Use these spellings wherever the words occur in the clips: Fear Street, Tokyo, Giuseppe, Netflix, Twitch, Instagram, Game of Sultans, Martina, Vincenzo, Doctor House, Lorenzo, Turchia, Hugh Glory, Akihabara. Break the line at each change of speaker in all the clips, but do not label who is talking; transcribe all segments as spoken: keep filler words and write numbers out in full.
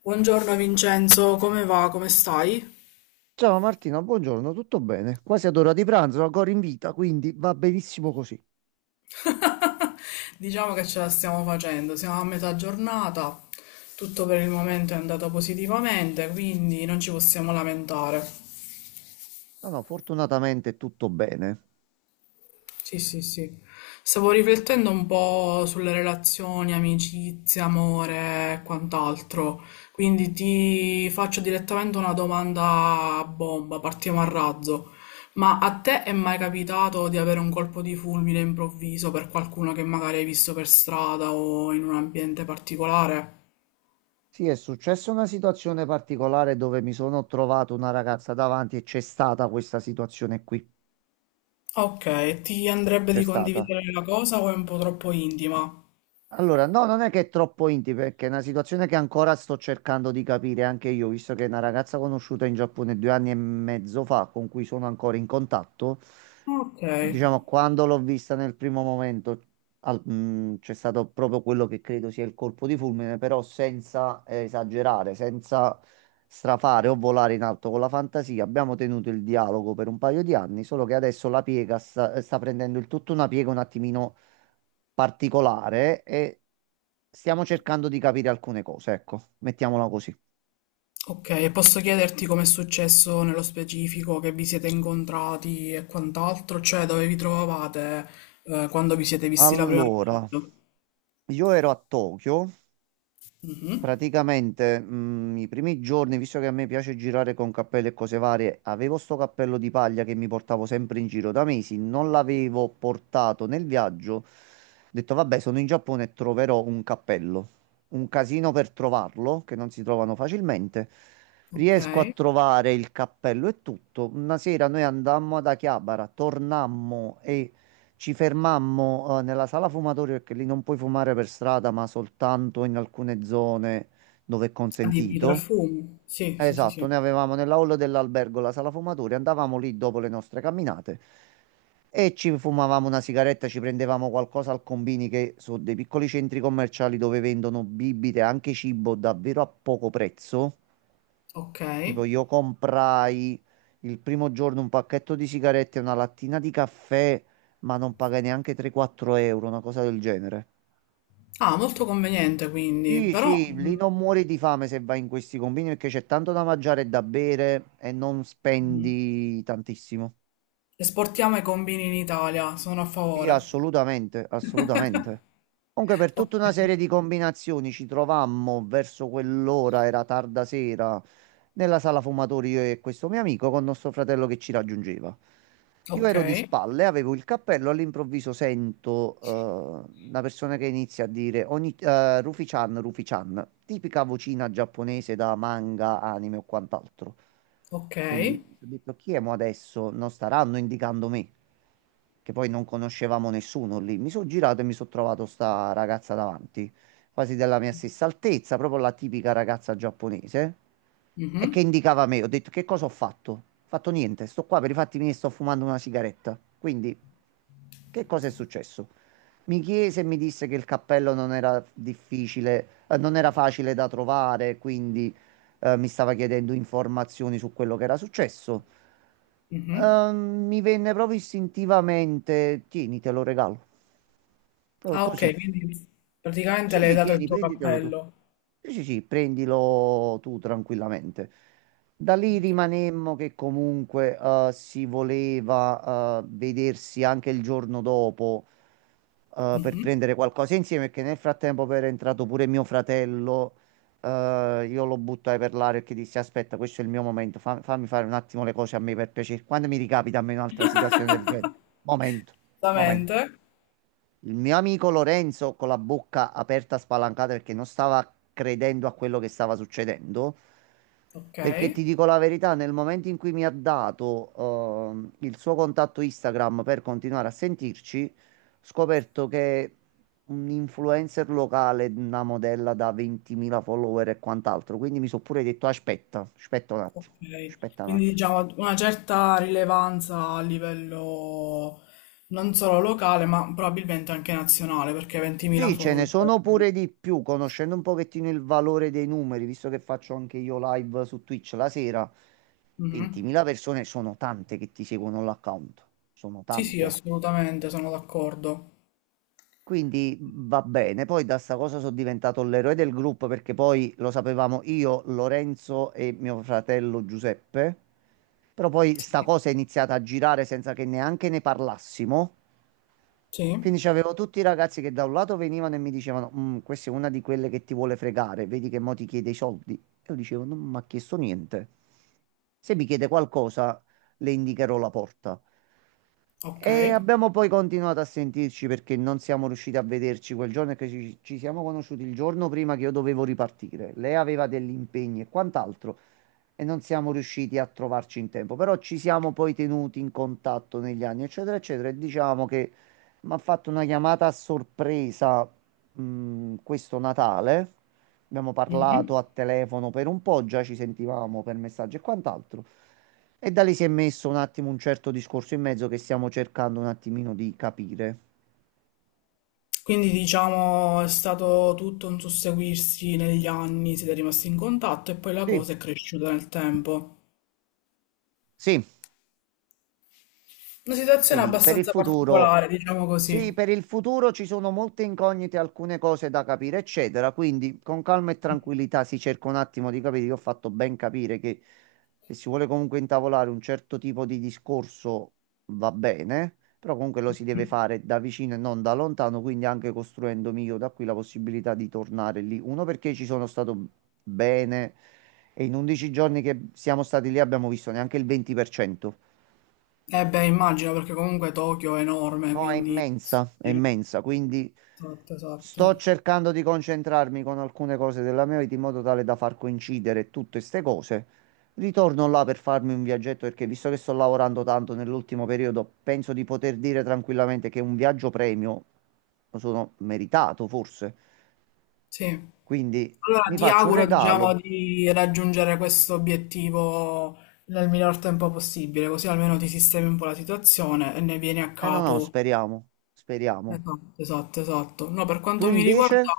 Buongiorno Vincenzo, come va? Come stai?
Ciao Martina, buongiorno, tutto bene? Quasi ad ora di pranzo, ancora in vita, quindi va benissimo così.
Diciamo che ce la stiamo facendo, siamo a metà giornata, tutto per il momento è andato positivamente, quindi non ci possiamo lamentare.
No, no, fortunatamente tutto bene.
Sì, sì, sì. Stavo riflettendo un po' sulle relazioni, amicizia, amore e quant'altro. Quindi ti faccio direttamente una domanda a bomba, partiamo a razzo. Ma a te è mai capitato di avere un colpo di fulmine improvviso per qualcuno che magari hai visto per strada o in un ambiente particolare?
Sì, è successa una situazione particolare dove mi sono trovato una ragazza davanti e c'è stata questa situazione qui.
Ok, ti andrebbe
C'è
di
stata.
condividere la cosa o è un po' troppo intima?
Allora, no, non è che è troppo intimo, perché è una situazione che ancora sto cercando di capire anche io, visto che è una ragazza conosciuta in Giappone due anni e mezzo fa, con cui sono ancora in contatto.
Ok.
Diciamo, quando l'ho vista nel primo momento, al- mh, c'è stato proprio quello che credo sia il colpo di fulmine, però senza eh, esagerare, senza strafare o volare in alto con la fantasia. Abbiamo tenuto il dialogo per un paio di anni, solo che adesso la piega sta, sta prendendo il tutto una piega un attimino particolare e stiamo cercando di capire alcune cose, ecco, mettiamola così.
Ok, e posso chiederti com'è successo nello specifico, che vi siete incontrati e quant'altro, cioè dove vi trovavate eh, quando vi siete visti la prima
Allora,
volta?
io ero a Tokyo.
Mhm.
Praticamente, mm, i primi giorni, visto che a me piace girare con cappelli e cose varie, avevo sto cappello di paglia che mi portavo sempre in giro da mesi, non l'avevo portato nel viaggio. Ho detto, vabbè, sono in Giappone e troverò un cappello. Un casino per trovarlo, che non si trovano facilmente.
Ok,
Riesco a trovare il cappello e tutto. Una sera noi andammo ad Akihabara, tornammo e ci fermammo, eh, nella sala fumatori perché lì non puoi fumare per strada, ma soltanto in alcune zone dove è
adibito al
consentito.
fumo. Sì, sì, sì,
Esatto,
sì.
noi avevamo nella hall dell'albergo la sala fumatori, andavamo lì dopo le nostre camminate e ci fumavamo una sigaretta, ci prendevamo qualcosa al combini che sono dei piccoli centri commerciali dove vendono bibite, anche cibo davvero a poco prezzo.
Ok.
Tipo, io comprai il primo giorno un pacchetto di sigarette e una lattina di caffè, ma non pagai neanche tre-quattro euro, una cosa del genere.
Ah, molto conveniente quindi,
Sì,
però
sì, lì
mhm.
non muori di fame se vai in questi convini perché c'è tanto da mangiare e da bere e non spendi tantissimo.
Esportiamo i combini in Italia, sono a
Sì,
favore.
assolutamente, assolutamente. Comunque per tutta una
Ok,
serie di combinazioni ci trovammo verso quell'ora, era tarda sera, nella sala fumatori io e questo mio amico con nostro fratello che ci raggiungeva. Io
ok,
ero di spalle, avevo il cappello, all'improvviso sento eh, una persona che inizia a dire ogni, eh, Rufi-chan, Rufi-chan, tipica vocina giapponese da manga, anime o quant'altro.
ok.
Quindi ho detto chi è mo adesso? Non staranno indicando me che poi non conoscevamo nessuno lì. Mi sono girato e mi sono trovato sta ragazza davanti, quasi della mia stessa altezza, proprio la tipica ragazza giapponese, e che
Mhm,
indicava me. Ho detto, che cosa ho fatto? Ho fatto niente, sto qua per i fatti miei, sto fumando una sigaretta. Quindi, che cosa è successo? Mi chiese e mi disse che il cappello non era difficile, eh, non era facile da trovare, quindi eh, mi stava chiedendo informazioni su quello che era successo.
mhm.
Ehm, mi venne proprio istintivamente, tieni, te lo regalo. Proprio
Ah, ok,
così,
quindi praticamente
sì,
le hai
sì,
dato il
tieni,
tuo
prenditelo tu.
cappello.
Sì, sì, sì, prendilo tu tranquillamente. Da lì
Ok.
rimanemmo che comunque eh, si voleva eh, vedersi anche il giorno dopo eh, per
Mhm.
prendere qualcosa insieme, perché nel frattempo era entrato pure mio fratello. Eh, io lo buttai per l'aria perché dissi: aspetta, questo è il mio momento, fa- fammi fare un attimo le cose a me per piacere. Quando mi ricapita a me un'altra situazione del genere? Momento, momento.
Esattamente.
Il mio amico Lorenzo, con la bocca aperta spalancata perché non stava credendo a quello che stava succedendo,
Ok.
perché ti dico la verità, nel momento in cui mi ha dato ehm, il suo contatto Instagram per continuare a sentirci, ho scoperto che un influencer locale, una modella da ventimila follower e quant'altro, quindi mi sono pure detto aspetta, aspetta un attimo,
Ok.
aspetta un
Quindi
attimo.
diciamo una certa rilevanza a livello non solo locale, ma probabilmente anche nazionale, perché ventimila
Sì, ce ne
follower.
sono pure di più, conoscendo un pochettino il valore dei numeri, visto che faccio anche io live su Twitch la sera,
Mhm.
ventimila persone sono tante che ti seguono l'account, sono
Sì, sì,
tante.
assolutamente, sono d'accordo.
Quindi mhmm, va bene, poi da sta cosa sono diventato l'eroe del gruppo perché poi lo sapevamo io, Lorenzo e mio fratello Giuseppe, però poi sta
Sì.
cosa è iniziata a girare senza che neanche ne parlassimo.
Sì.
Quindi c'avevo tutti i ragazzi che da un lato venivano e mi dicevano: "Mm, questa è una di quelle che ti vuole fregare, vedi che mo ti chiede i soldi." E io dicevo: non mi ha chiesto niente. Se mi chiede qualcosa, le indicherò la porta.
Ok.
E abbiamo poi continuato a sentirci perché non siamo riusciti a vederci quel giorno e che ci, ci siamo conosciuti il giorno prima che io dovevo ripartire. Lei aveva degli impegni e quant'altro e non siamo riusciti a trovarci in tempo, però ci siamo poi tenuti in contatto negli anni, eccetera, eccetera, e diciamo che mi ha fatto una chiamata a sorpresa, mh, questo Natale. Abbiamo parlato
Mhm.
a telefono per un po', già ci sentivamo per messaggi e quant'altro. E da lì si è messo un attimo un certo discorso in mezzo che stiamo cercando un attimino di capire.
Quindi diciamo è stato tutto un susseguirsi negli anni, siete rimasti in contatto e poi la
Sì.
cosa è cresciuta nel tempo.
Sì,
Una situazione
quindi per il
abbastanza
futuro
particolare, diciamo
Sì,
così.
per il futuro ci sono molte incognite, alcune cose da capire, eccetera. Quindi con calma e tranquillità si cerca un attimo di capire. Io ho fatto ben capire che se si vuole comunque intavolare un certo tipo di discorso va bene, però comunque lo si deve fare da vicino e non da lontano, quindi anche costruendomi io da qui la possibilità di tornare lì. Uno perché ci sono stato bene e in undici giorni che siamo stati lì abbiamo visto neanche il venti per cento.
Eh beh, immagino perché comunque Tokyo è enorme,
No, è
quindi...
immensa, è
sì,
immensa, quindi
esatto, esatto.
sto cercando di concentrarmi con alcune cose della mia vita in modo tale da far coincidere tutte queste cose. Ritorno là per farmi un viaggetto perché visto che sto lavorando tanto nell'ultimo periodo, penso di poter dire tranquillamente che un viaggio premio lo sono meritato, forse.
Sì.
Quindi
Allora
mi
ti
faccio un
auguro, diciamo,
regalo.
di raggiungere questo obiettivo nel miglior tempo possibile, così almeno ti sistemi un po' la situazione e ne vieni a
Eh no, no,
capo.
speriamo, speriamo.
Esatto, esatto, esatto. No, per quanto
Tu
mi
invece?
riguarda,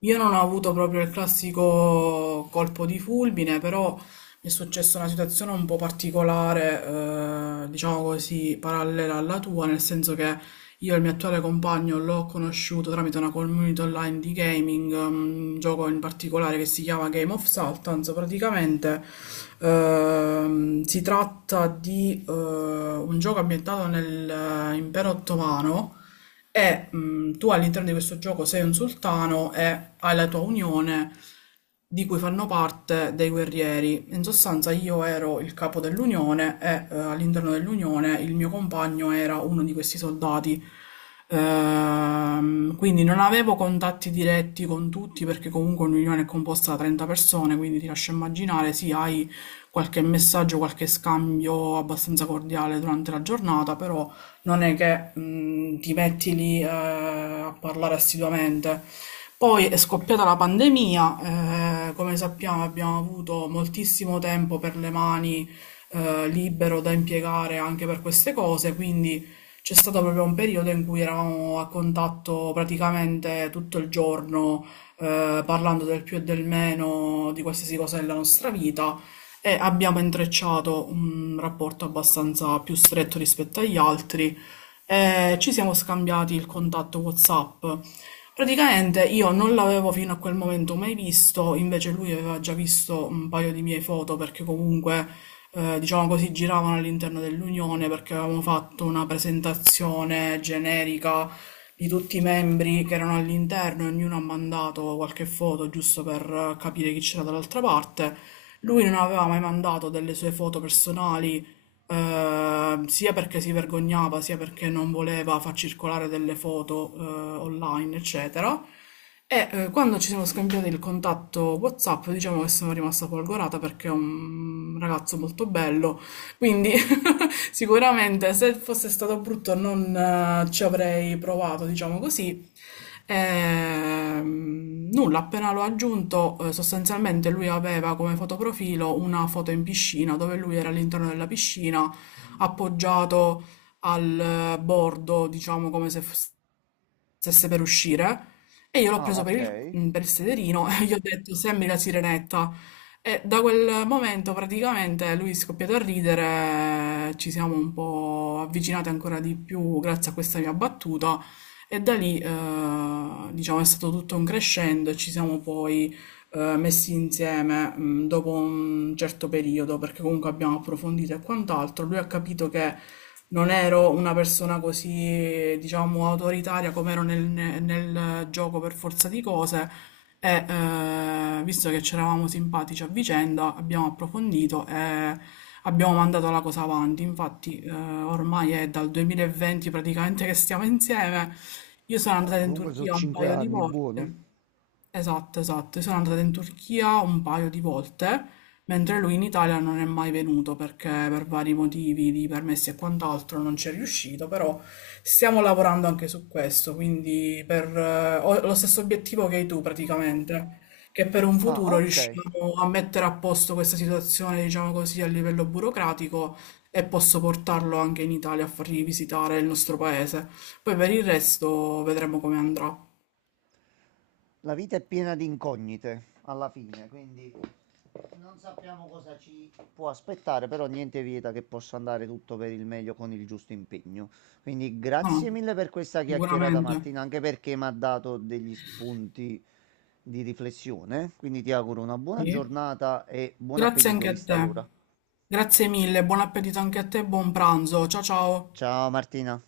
io non ho avuto proprio il classico colpo di fulmine, però mi è successa una situazione un po' particolare, eh, diciamo così, parallela alla tua, nel senso che io il mio attuale compagno l'ho conosciuto tramite una community online di gaming, mm, un gioco in particolare che si chiama Game of Sultans. Praticamente ehm, si tratta di eh, un gioco ambientato nell'impero ottomano e mh, tu all'interno di questo gioco sei un sultano e hai la tua unione di cui fanno parte dei guerrieri. In sostanza io ero il capo dell'unione e eh, all'interno dell'unione il mio compagno era uno di questi soldati. Ehm, quindi non avevo contatti diretti con tutti perché comunque un'unione è composta da trenta persone, quindi ti lascio immaginare, sì, hai qualche messaggio, qualche scambio abbastanza cordiale durante la giornata, però non è che mh, ti metti lì eh, a parlare assiduamente. Poi è scoppiata la pandemia, eh, come sappiamo abbiamo avuto moltissimo tempo per le mani eh, libero da impiegare anche per queste cose, quindi c'è stato proprio un periodo in cui eravamo a contatto praticamente tutto il giorno, eh, parlando del più e del meno di qualsiasi cosa della nostra vita e abbiamo intrecciato un rapporto abbastanza più stretto rispetto agli altri e ci siamo scambiati il contatto WhatsApp. Praticamente io non l'avevo fino a quel momento mai visto, invece lui aveva già visto un paio di mie foto perché comunque, eh, diciamo così, giravano all'interno dell'Unione perché avevamo fatto una presentazione generica di tutti i membri che erano all'interno e ognuno ha mandato qualche foto giusto per eh, capire chi c'era dall'altra parte. Lui non aveva mai mandato delle sue foto personali, eh, sia perché si vergognava, sia perché non voleva far circolare delle foto, eh, online, eccetera. E eh, quando ci siamo scambiati il contatto WhatsApp, diciamo che sono rimasta folgorata perché è un ragazzo molto bello, quindi sicuramente se fosse stato brutto non eh, ci avrei provato, diciamo così. Ehm, nulla, appena l'ho aggiunto, eh, sostanzialmente lui aveva come fotoprofilo una foto in piscina dove lui era all'interno della piscina appoggiato al eh, bordo, diciamo come se fosse stesse per uscire, e io l'ho
Ah,
preso
ok.
per il, mm, per il sederino e gli ho detto sembri la sirenetta, e da quel momento praticamente lui è scoppiato a ridere, ci siamo un po' avvicinati ancora di più grazie a questa mia battuta e da lì eh, diciamo è stato tutto un crescendo e ci siamo poi eh, messi insieme mh, dopo un certo periodo, perché comunque abbiamo approfondito e quant'altro, lui ha capito che non ero una persona così, diciamo, autoritaria come ero nel, nel gioco per forza di cose. E eh, visto che c'eravamo simpatici a vicenda, abbiamo approfondito e abbiamo mandato la cosa avanti. Infatti, eh, ormai è dal duemilaventi praticamente che stiamo insieme. Io sono andata
No,
in
comunque sono
Turchia un
cinque
paio di
anni, buono.
volte. Esatto, esatto. Io sono andata in Turchia un paio di volte, mentre lui in Italia non è mai venuto perché per vari motivi di permessi e quant'altro non ci è riuscito, però stiamo lavorando anche su questo, quindi per, eh, ho lo stesso obiettivo che hai tu praticamente, che per un
Ah,
futuro
ok.
riusciamo a mettere a posto questa situazione, diciamo così, a livello burocratico, e posso portarlo anche in Italia a fargli visitare il nostro paese. Poi per il resto vedremo come andrà.
La vita è piena di incognite alla fine, quindi non sappiamo cosa ci può aspettare, però niente vieta che possa andare tutto per il meglio con il giusto impegno. Quindi
No,
grazie mille per questa chiacchierata
sicuramente.
Martina, anche perché mi ha dato degli spunti di riflessione. Quindi ti auguro una buona
Sì.
giornata e buon
Grazie
appetito
anche a
vista
te.
l'ora.
Grazie mille, buon appetito anche a te e buon pranzo. Ciao ciao.
Ciao Martina.